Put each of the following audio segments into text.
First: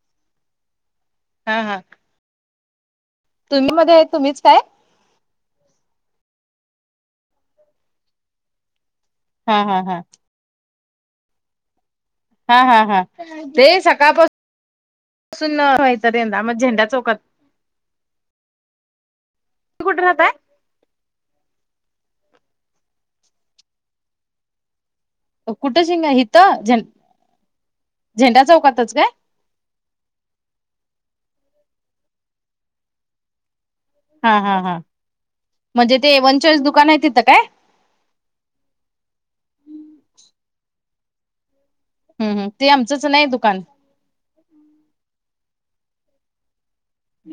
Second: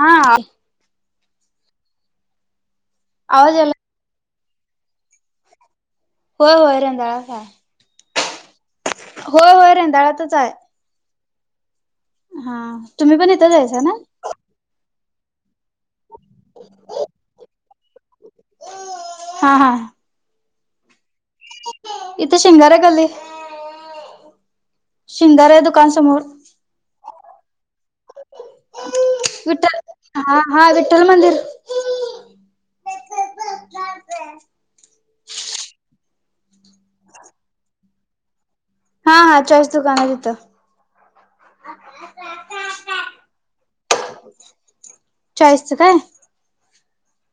हा हां हां आवाज तुम्ही याला मध्ये आहे तुम्हीच काय होय होय रेंदाळाच आहे होय हा होय हा हा रेंदाळातच आहे हा हा हा तुम्ही पण इथं ते जायच ना सकाळपासूनून मांदा मग झेंड्या चौकात हा हा कुठ होय इथे शिंगार गले कुठं शिंग हिथं झें झेंडा चौकातच काय विठ्ठल हा हा विठ्ठल मंदिर हा हा हा म्हणजे ते वनचॉईस दुकान आहे तिथं काय हा हा चारज दुकाना आहे तिथं हम् ते आमचंच नाही दुकान चॉईसचं काय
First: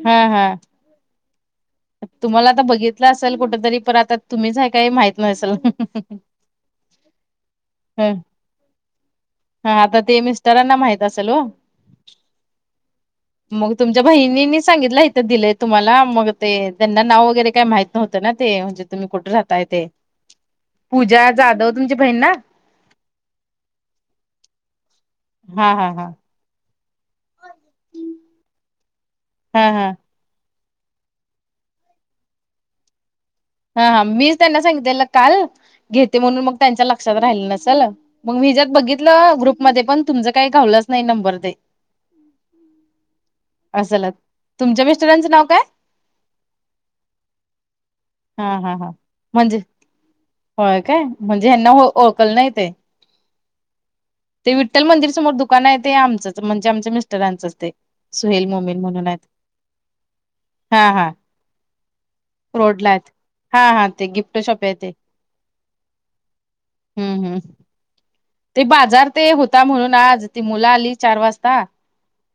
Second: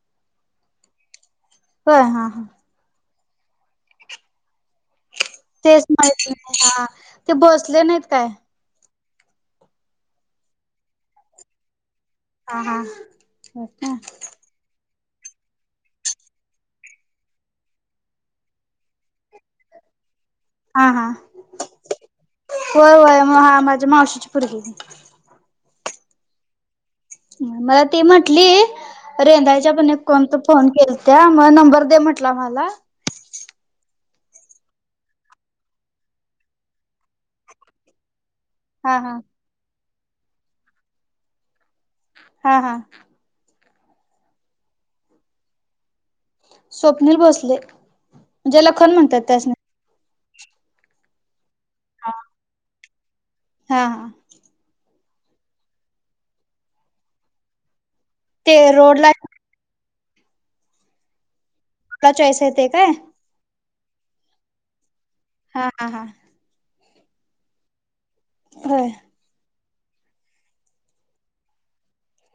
हम् हम होय हा हा तुम्हाला आता बघितलं असेल कुठ तरी पण आता तुम्हीचय काय माहिती तेच माहिित नाही हा ते बसले नाहीत काय हा आता ते मिस्टरांना माहत असेल हो हा हा मग तुमच्या हा बहिणीनी सांगितलं इथं दिलंय तुम्हाला मग ते त्यांना नाव वगैरे काय माहित नव्हतं ना ते म्हणजे तुम्ही कुठे राहताय ते हा हा पूजा जाधव तुमची बहीण ना? होय होय मग हा माझ्या मावशीची पर्गी हा हा हा मला ते म्हंटली हा रेधायच्या हा पण कोण त फोन केल त्या मग नंबर दे म्हटला मला हा हा मीच त्यांना सांगितलं काल घेते म्हणून मग त्यांच्या लक्षात राहिलं नसेल मग मी ज हा हा बघितलं ग्रुप मध्ये पण तुमचं काही घावलंच नाही नंबर ते हा हा असल तुमच्या मिस्टोरंटचं नाव काय स्वप्नील भोसले हा म्हणजे हा हा लखन म्हणतात त्याच नाही म्हणजे होय काय म्हणजे हना ओळखल नाही ते हा हा ते विठ्ठल मंदिर समोर दुकान आहे ते आमचंच म्हणजे आमच्या मिस्टरांचंच ते सुहेल ते मोमन म्हणून रोडला आहेत हा हा आपला चॉईस आहे ते रोडला काय आहेत हा हा ते गिफ्ट शॉप आहे ते हा हा हा हम्म हम्म ते होय बाजार ते होता म्हणून आज ती मुला आली चार वाजता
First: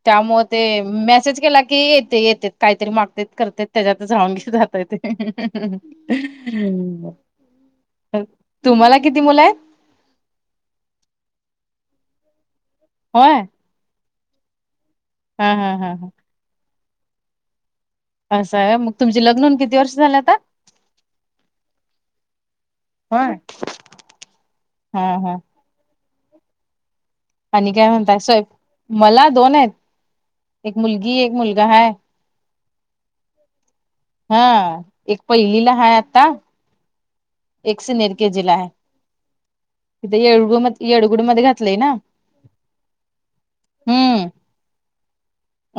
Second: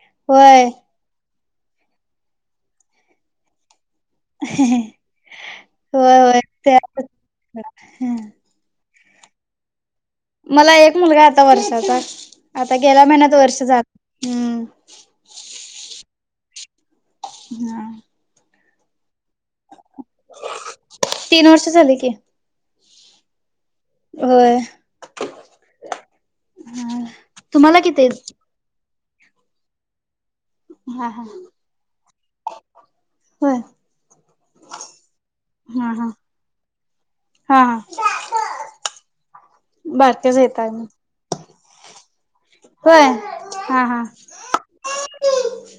त्यामुळे होय ते मेसेज केला की येते येतेत काहीतरी मागते करते त्याच्यात जाऊून घे जातय ते होय होय ते तुम्हाला किती मुलं आहेत मला एक मुलगा आता वर्षाचा आता गेल्या महिन्यात होय वर्ष जात हम् हा हा हा हा हम् असं आहे मग तुमचे लग्न किती वर्ष झालं आता तीन वर्ष झाली की हा होय हा ह आणि काय म्हणताय स मला दोन आहेत एक हा मुलगी हा एक मुलगा हाय होय हा एक पहिलीला हा हाय हा आता हा हा एकशे नर के जी ला आहे तिथ बारक्याच आहेत येडगु म आम्ही येडगुड मध्ये घातलंय ना होय हा हा हम्म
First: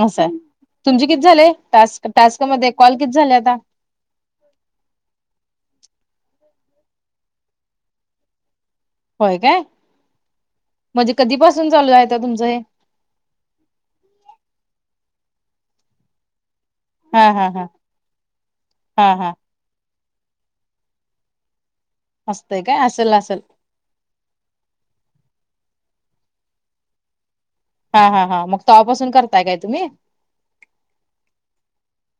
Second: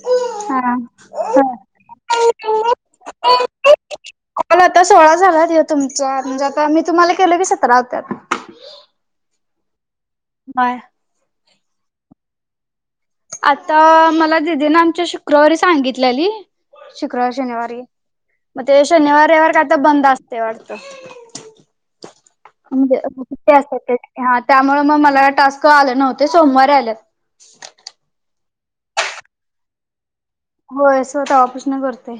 असं आहे हा तुमचे किती हा. झालेय टास्क टास्क मध्ये कॉल कि झाले आता [inaudible] मला आता सोळा झालात तुमचा म्हणजे आता मी तुम्हाला केलं की सतरा होत्यात होय काय बरय म्हणजे कधीपासून चालू आहे त्या तुमचं हे आता मला दिदीने आमच्या शुक्रवारी सांगितल्याली हा शुक्रवार हा हा शनिवारी मग ते हा हा शनिवारीवर काय तर बंद असत ते वाटत असतंय काय म्हणजे असेल असेल कि असतात ते हा त्यामुळे मग मला टास्क आले नव्हते सोमवारीे आले हा हा हां मग तोपासून करताय काय तुम्ही होय स्वतः अपश्न करते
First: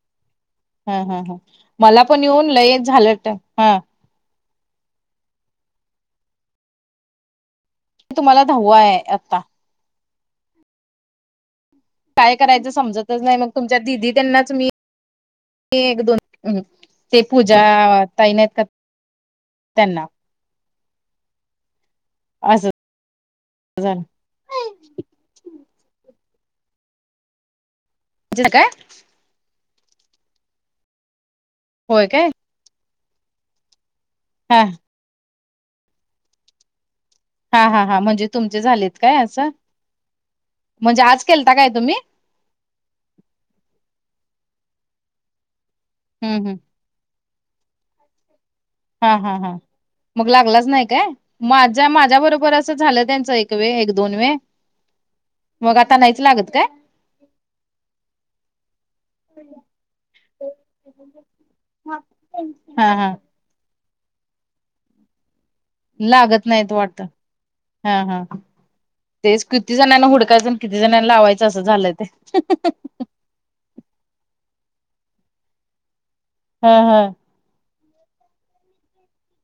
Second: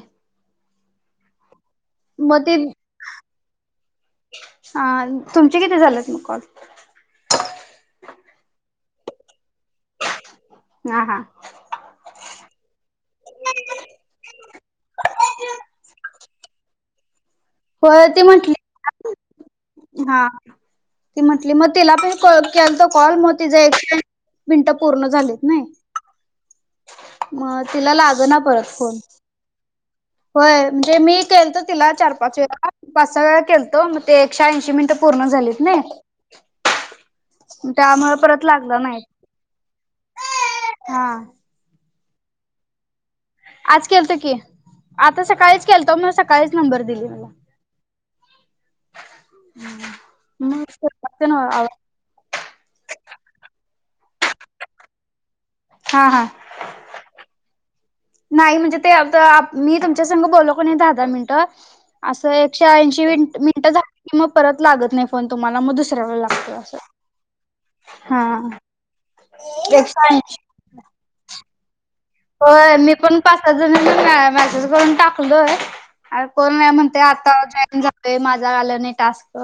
हम हम ह मला पण येऊन लय झालं हा अ तुमचे किती झालेत मग कॉल की तुम्हाला धाववा आहे आता हा हा काय करायचं समजतच नाही मग तुमच्या दिदी त्यांनाच मी एक दोन हम् ते पूजा होय ती तई नाहीत म्हंटली का त्यांना हा ती म्हटली मग तिला पण असं केल त कॉल मग तिचा एक्ं झालं मिनट पूर्ण झाली नाही म तिला म्हणजे काय म्हण तच होय काय पाच स वेळा केलतो मग ते एकशे हा ऐंशी मिनिटं पूर्ण झालीत ना हा हा हां म्हणजे तुमचे झालेत काय असं म्हणजे हा आज केलता काय तुम्ही आज केलत की आता सकाळीच केलतो म हम्म सकाळीच हम्म नंबर दिली मला हा हा हा मग लागलाच नाही काय मग माझ्या माझ्या बरोबरच झालं त्यांच एक व एक दोन वे मग आता हा नाहीच हा लागत काय नाही म्हणजे ते मी तुमच्या संघ बोलो नाही दहा दहा मिनटं असं एकशे हा ऐंशी हा मिनटं झा की मग परत लागत नाही फोन तुम्हाला मग दुसऱ्या वेळेला लागत लागतोय नाही त असं. वाटत. हा हा तेच किती जणांना एकशे ऐंशी हुडकायचं आणि किती जणांना लावायचं असं झालंय ते. होय मी पण पाच सहा जणांनी मेसेज करून टाकलोय, कोण हा नाही म्हणते हा आ जॉईन झालय माझा आलं नाही टास्क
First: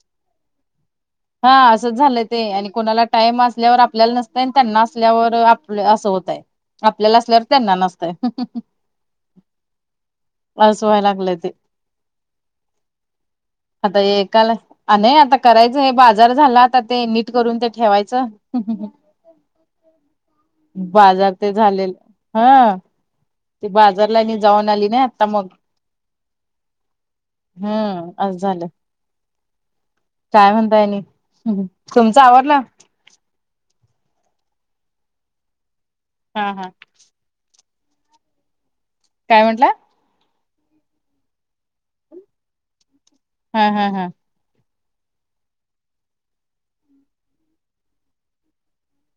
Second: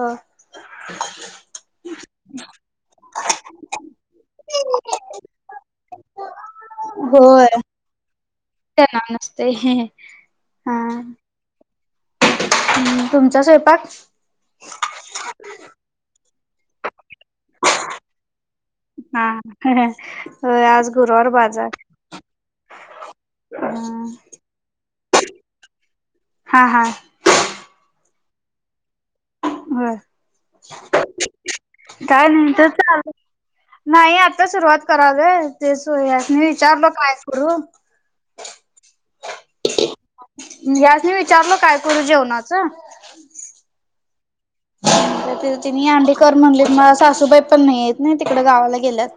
हा असंच झालंय ते आणि कोणाला टाइम असल्यावर आपल्याला नसतय आणि त्यांना असल्यावर आपलं असं होतय आपल्याला असल्यावर होय त्यांना नसतय त्यांना नसते. हा असं व्हायला लागलंय ते हम्म तुमचा स्वयंपाक? आता एकाला आणि आता करायच- बाजार झाला आता ते नीट करून ते ठेवायचं. हा होय आज गुरुवार बाजार ते झालेलं. हा ते बाजारला हा मी जाऊन आली ना, आता मग. हा हा. हम्म आज झालं. होय काय म्हणताय आणि? तुमच काय नाही आवरलं? तर चाल नाही. आता सुरुवात करालाय, ते ह्यास्नी हा हा विचारलो काय हो. काय म्हंटलं? मी ह्यास्नी विचारलो काय करू? जेवणाचं. हा हा हा. त्यांनी अंडी कर म्हणलेत माझ्या सासूबाई पण नाहीयेत ना, तिकडे गावाला गेल्यात.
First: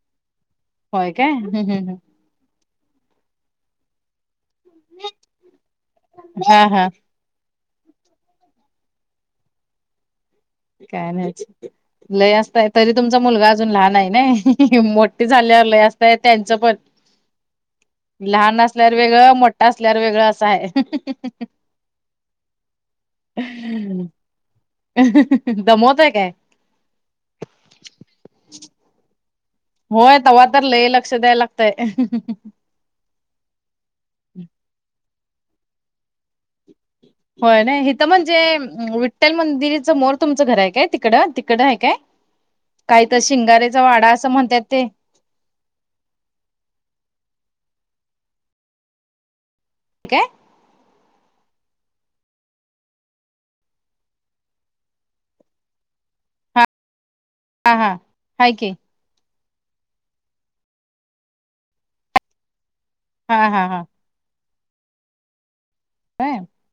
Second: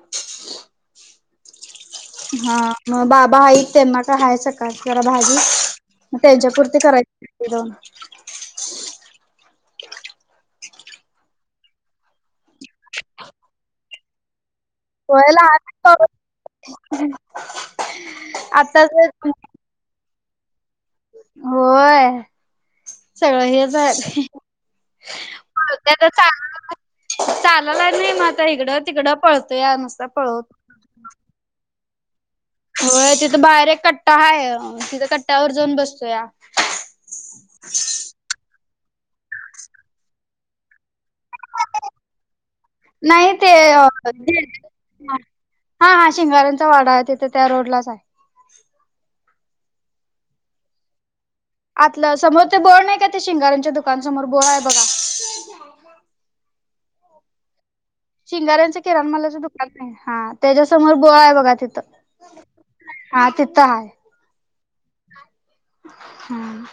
होय काय. ह ह. हा, मग बाबा, आई तेना का हयच जरा भाजी म हा त्यांच्यापुरती हा करायची [unintelligible] काय नाही, लय असताय. तरी तुमचा मुलगा अजून लहान आहे ना. मोठे होय झाल्यावर लय लहान असतय त्यांचं पण, लहान आताच असल्यावर वेगळं, मोठ असल्यावर वेगळं असं आहे. होय. सगळं हेच आहे. दमवतो काय? चालयाला लागलाय, मग आता हीकडं, तिकडं. पळतया होय. तवा तर लय लक्ष द्याय लागतय. होय. तिथं बाहेर एक कट्टा हाय तिथं कट्ट्यावर जाऊन बसतोया. होय न हित म्हणजे विठ्ठल मंदिरा समोर तुमचं घर आहे काय तिकडं, तिकडं आहे काय? [inaudible] नाही ते शिंगारेचा वाडा असं म्हणतात ते [inaudible] हा, हा, शिंगाऱ्यांचा वाडा आहे, तिथे त्या रोड लाच आहे. काय? आतलं, समोर ते बोळ नाही का, ते शिंगारांच्या दुकान समोर बोळ आहे बघा. हा हा. हाय की शिंगाऱ्यांचं किराणमालाचं दुकान आहे. हा त्याच्यासमोर बोळ आहे, बघा तिथं. हा तिथ हाय. काय हम्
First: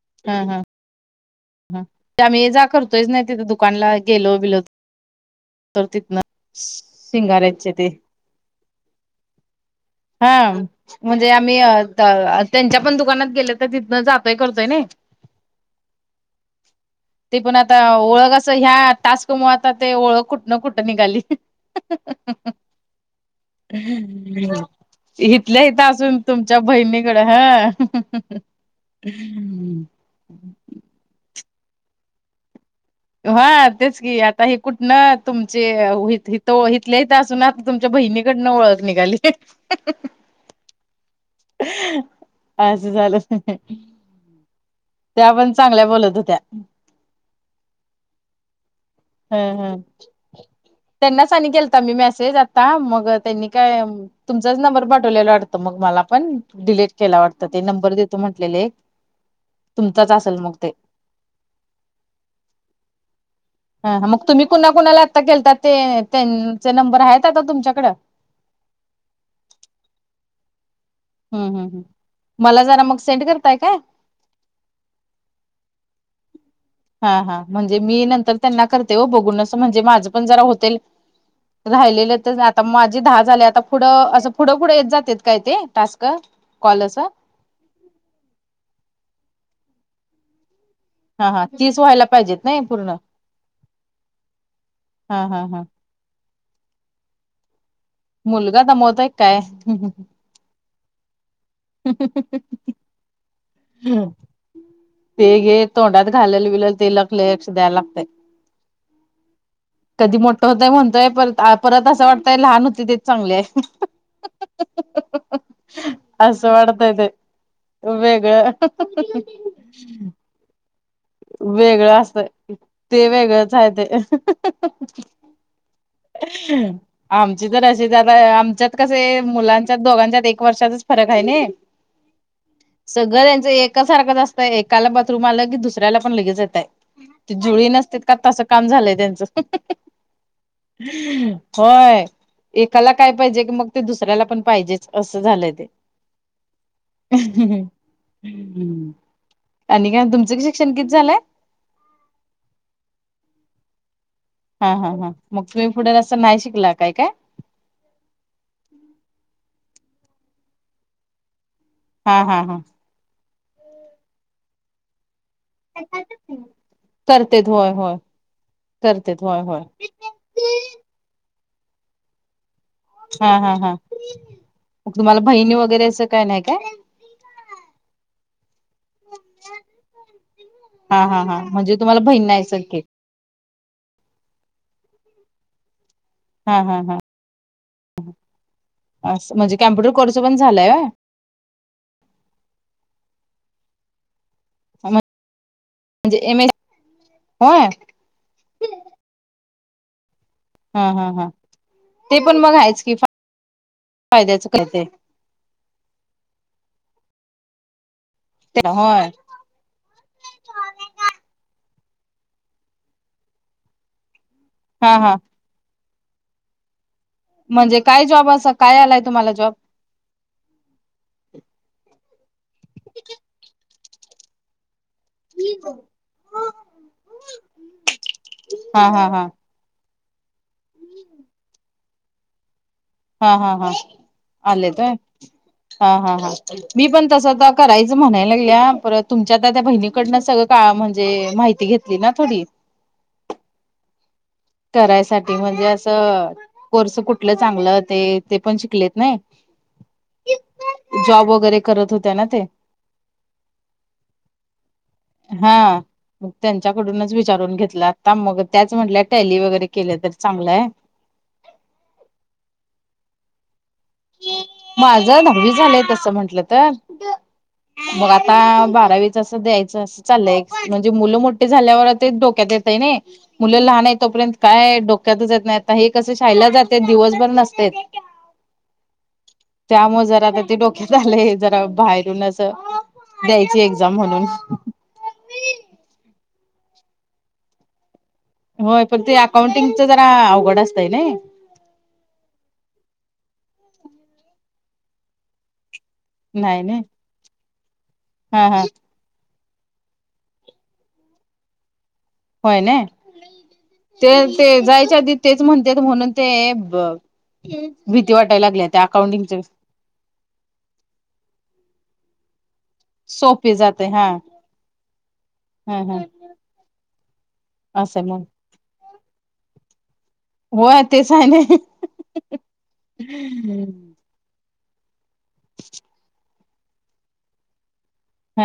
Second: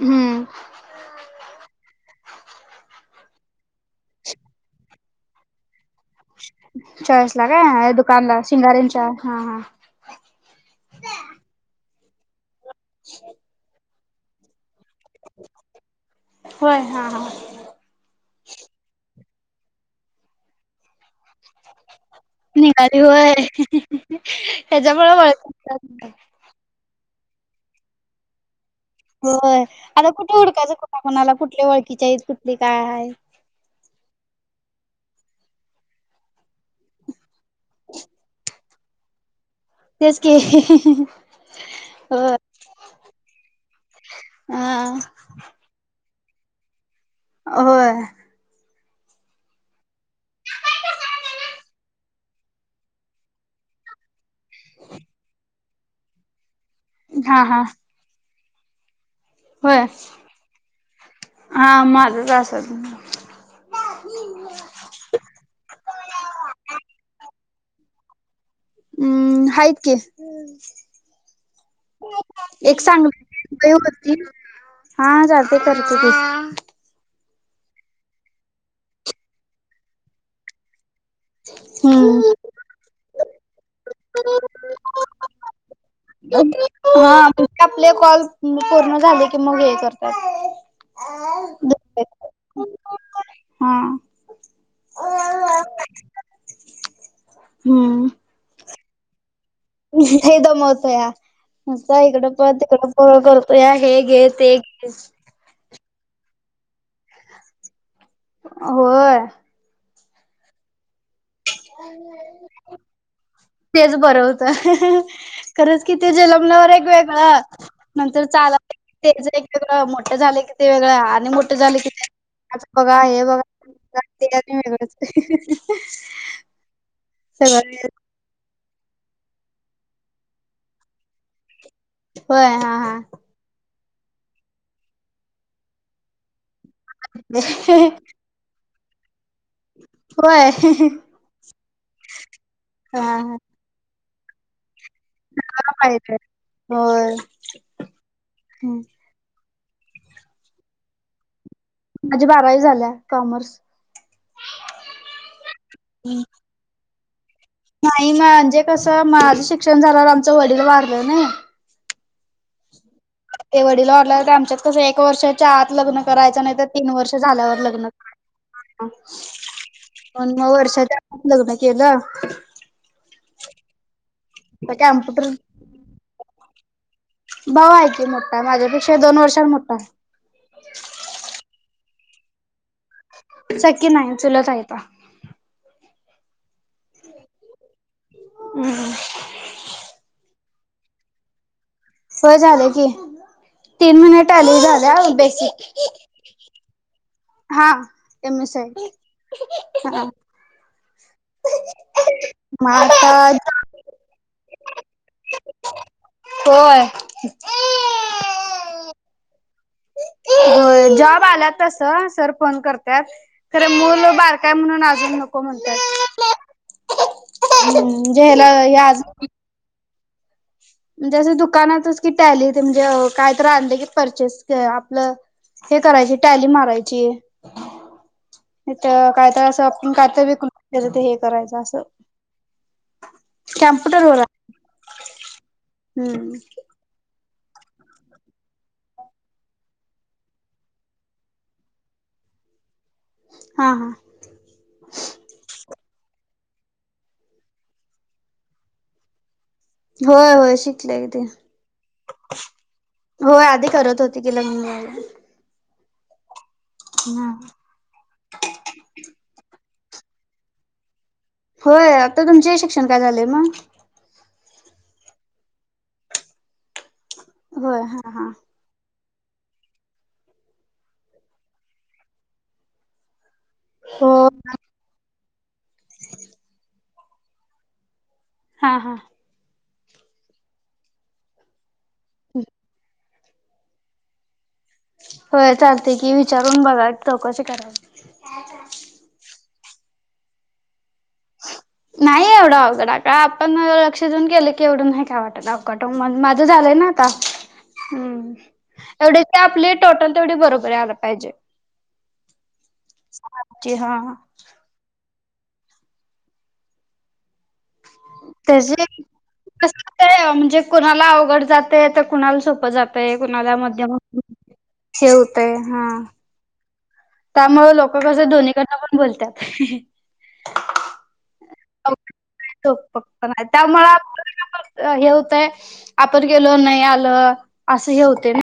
हम्. हा हा. ह ते आम्ही ये जा करतोच नाही, तिथे दुकानला गेलो बिलो तर तिथन चॉईस ला काय हाय दुकानला शिंगारंच्या, हा हा. हा, म्हणजे आम्ही त त्यांच्या पण दुकानात गेले तर तिथनं जातोय करतोय नाही. होय हा हा. ते पण आता ओळख असं, ह्या टास्कमुळे आता ते ओळख कुठन कुठं निघाली. निघाली होय ह्याच्यामुळे वळ इथल्या इथं असून तुमच्या बहिणीकडे हां. होय, आता कुठ हुडकायचं कुणा, कोणाला कुठले ओळखीचे आहेत कुठली काय? व्हय तेच की, आता हे कुठन तुमचे व्हुईत. तो इथल्या इथ असून आता तुमच्या बहिणीकडनं ओळख निघाली. तेच असं झालं क हा त्या पण चांगल्या बोलत होत्या. होय. हम्म हम्म त्यांनाच आणि केेलता मी मेसेज आता मग त्यांनी काय तुमचाच नंबर पाठवलेला वाटतं मग मला पण डिलीट केला हा वाटतं ते हा नंबर देतो म्हटलेले. होय तुमचाच असेल मग ते. हा माझचं आसल. हा मग तुम्ही कुणा कुणाला आत्ता केलतात ते त्यांचे नंबर आहेत आता तुमच्याकडं. हम्म हायत की. हम् हम मला एक जरा मग सांग सेंड करताय काय? यावरती. हा चालते करते की. हा हा म्हणजे मी नंतर त्यांना करते हो बघून असं म्हणजे माझं पण जरा होतेल. राहिलेलं हम्म तर आता माझे दहा झाले आता पुढं असं पुढं पुुढं येत जातात काय ते टास्क. कॉल असं हा आपले कॉल पूर्ण झाले की मग हे करतायत. हा हा तीस व्हायला पाहिजेत नाही पूर्ण. हां. हां हां हां. हम्म. मुलगा दमयतोय काय? लय दमयतोया नुसत इकडं पळ तिकडं हो करतोया हे घे ते गे. ते घे तोंडात घालेल विलेल ते लक लक्ष द्याय लागतय. होय. कधी मोठं होतय म्हणतोय परत परत असं वाटतंय लहान होते तेच चांगले आहे. तेच बरं होत खरंच की ती असं जनमल्यावर एक वाटतय ते वेगळ नंतर चाल तेच वेगळं एक वेगळं, मोठं झालंय की ते वेगळं. आणि मोठं झाले की वेगळं असत बघा ते हे बघा वेगळंच आहे ते वेगळंच. आमचे तर सगळं असे जात आमच्यात कसय मुलांच्या दोघांच्यात एक वर्षाचाच फरक आहे ना. होय हा हा सगळं त्यांचं एका सारखंच असतय एकाला बाथरूम आलं की दुसऱ्याला पण लगेच येतय. ते जुळी नसते का तसं काम झालंय त्यांचं. होय होय एकाला हा काय पाहिजे की मग ते दुसऱ्याला पण पाहिजेच. असं झालंय ते. हा पाहिजे होय आणि काय तुमचं शिक्षण किती झालंय? माझी बारावी झाल्या... कॉमर्स हा हा हा... मग तुम्ही पुढे... असं नाही शिकला काय काय? नाही म्हणजे कसं, माझं शिक्षण झाल्यावर आमचं वडील वारलं ना हा हा हा ते वडील वारल्यावर काय आमच्यात कसं एक वर्षात च्या आत लग्न करायच नाही तर तीन वर्ष करतेत झाल्यावर होय लग्न होय [unintelligible] करतेत होय होय पण मग वर्षाच्या आताच लग्न केलं हा हा हा, तर मग तुम्हाला कॅम्प्युटर बहिणी वगैरे असं काय नाही काय? भाऊ हाई की मोठा, माझ्यापेक्षा दोन वर्षाने मोठा हाय हा हा हां म्हणजे तुम्हाला बहिण नाही सख्खी सख्खी नाय... चुलत हायता हा हा हा. हम्म. अस म्हणजे कॅम्प्युटर कोर्स पण झालाय. होय झालं की तीन मिनिट आली. झालंय बेसीक म्हणजे एम एस होय हां. M S C I T हा. हा हा हा. ते पण मग आहेच की [unintelligible] फायद्याचं काय ते होय [unintelligible] होय... जॉब आल्या तसं... सर फोन करत्यात, खरं मुूलं बारकाय म्हणून हा हा अजून नको म्हणतात... काय म्हणजे जॉब ह्याला असा हे काय आलाय अजून तुम्हाला जॉब म्हणजे असं दुकानातच की टॅली अन ते म्हणजे काय तर आणले की परचेस आपलं हे करायची... टॅली मारायचीए नायतर हा हा तर हा कायतर असं, आपण कायतर विकून त्याचं ते हे करायचं, असं हा हा हा कॅम्प्युटर वर आलेत होय हा हा हा हम्म मी पण तसं तर करायचं म्हणाय लागल्या, पर तुमच्या त्या त्या बहिणीकडनं सगळं काळ, म्हणजे माहिती घेत ली ना थोडी हा हा करायसाठी म्हणजे असं कोर्स कुठलं चांगलं ते, ते पण शिकलेत नाई? होय होय, शिकलं की ते वगैरे करत होत्या ना ते होय, आधी करत होती की लग्न झाल्यावर हा, मग त्यांच्याकडूनच विचारून घेतलं आता, मग त्याच म्हटल्या टॅली वगैरे केलं तर चांगलंय होय, आता तुमचं शिक्षण काय झालय मग माझं नववी झालंय तसं म्हटलं तर होय हा मग हा आता, बारावीचं असं द्यायचं असं चाललंय म्हणजे मुलं मोठी झाल्यावर ते डोक्यात येतय नै मुलं लहान आहे हो तोपर्यंत काय डोक्यातच येत नाही, आता हे कसं शाळेत जातेत दिवसभर नसतेत हा हा त्यामु जरा आता ते डोक्यात आलंय, जरा बाहेरून असं द्यायची एक्झाम म्हणून होय चालतंय की विचारून बघा, चौकशी करा होय, पण ते अकाउंटिंगच जरा, अवघड असतय नई? नाही एवढं अवघड, काय आपण लक्ष देऊन केलं की एवढं नाही काय वाटत [unintelligible] माझं नाही झालंय नाही ना आता हम् हा हा तेवढी ती आपली टोटल तेवढी बरोबर यायला पाहिजे होय नं, सहाची हा. ते ते जायच्या आधी तेच म्हणत्यात म्हणून ते भीती वाटायला लागल्या त्या त्याची अकाउंटिंगचे कस म्हणजे कुणाला अवघड जाते तर कुणाला सोपं जात सोपे कणाला जाते मध्यम हा हे होतय ह हा ह त्यामु लोक असं मग कसं दो्हीकडनं पण बोलतात होय तेच आहे ना प त्यामु हे होतय आपण गेलो नाही आलं असं हे होत ना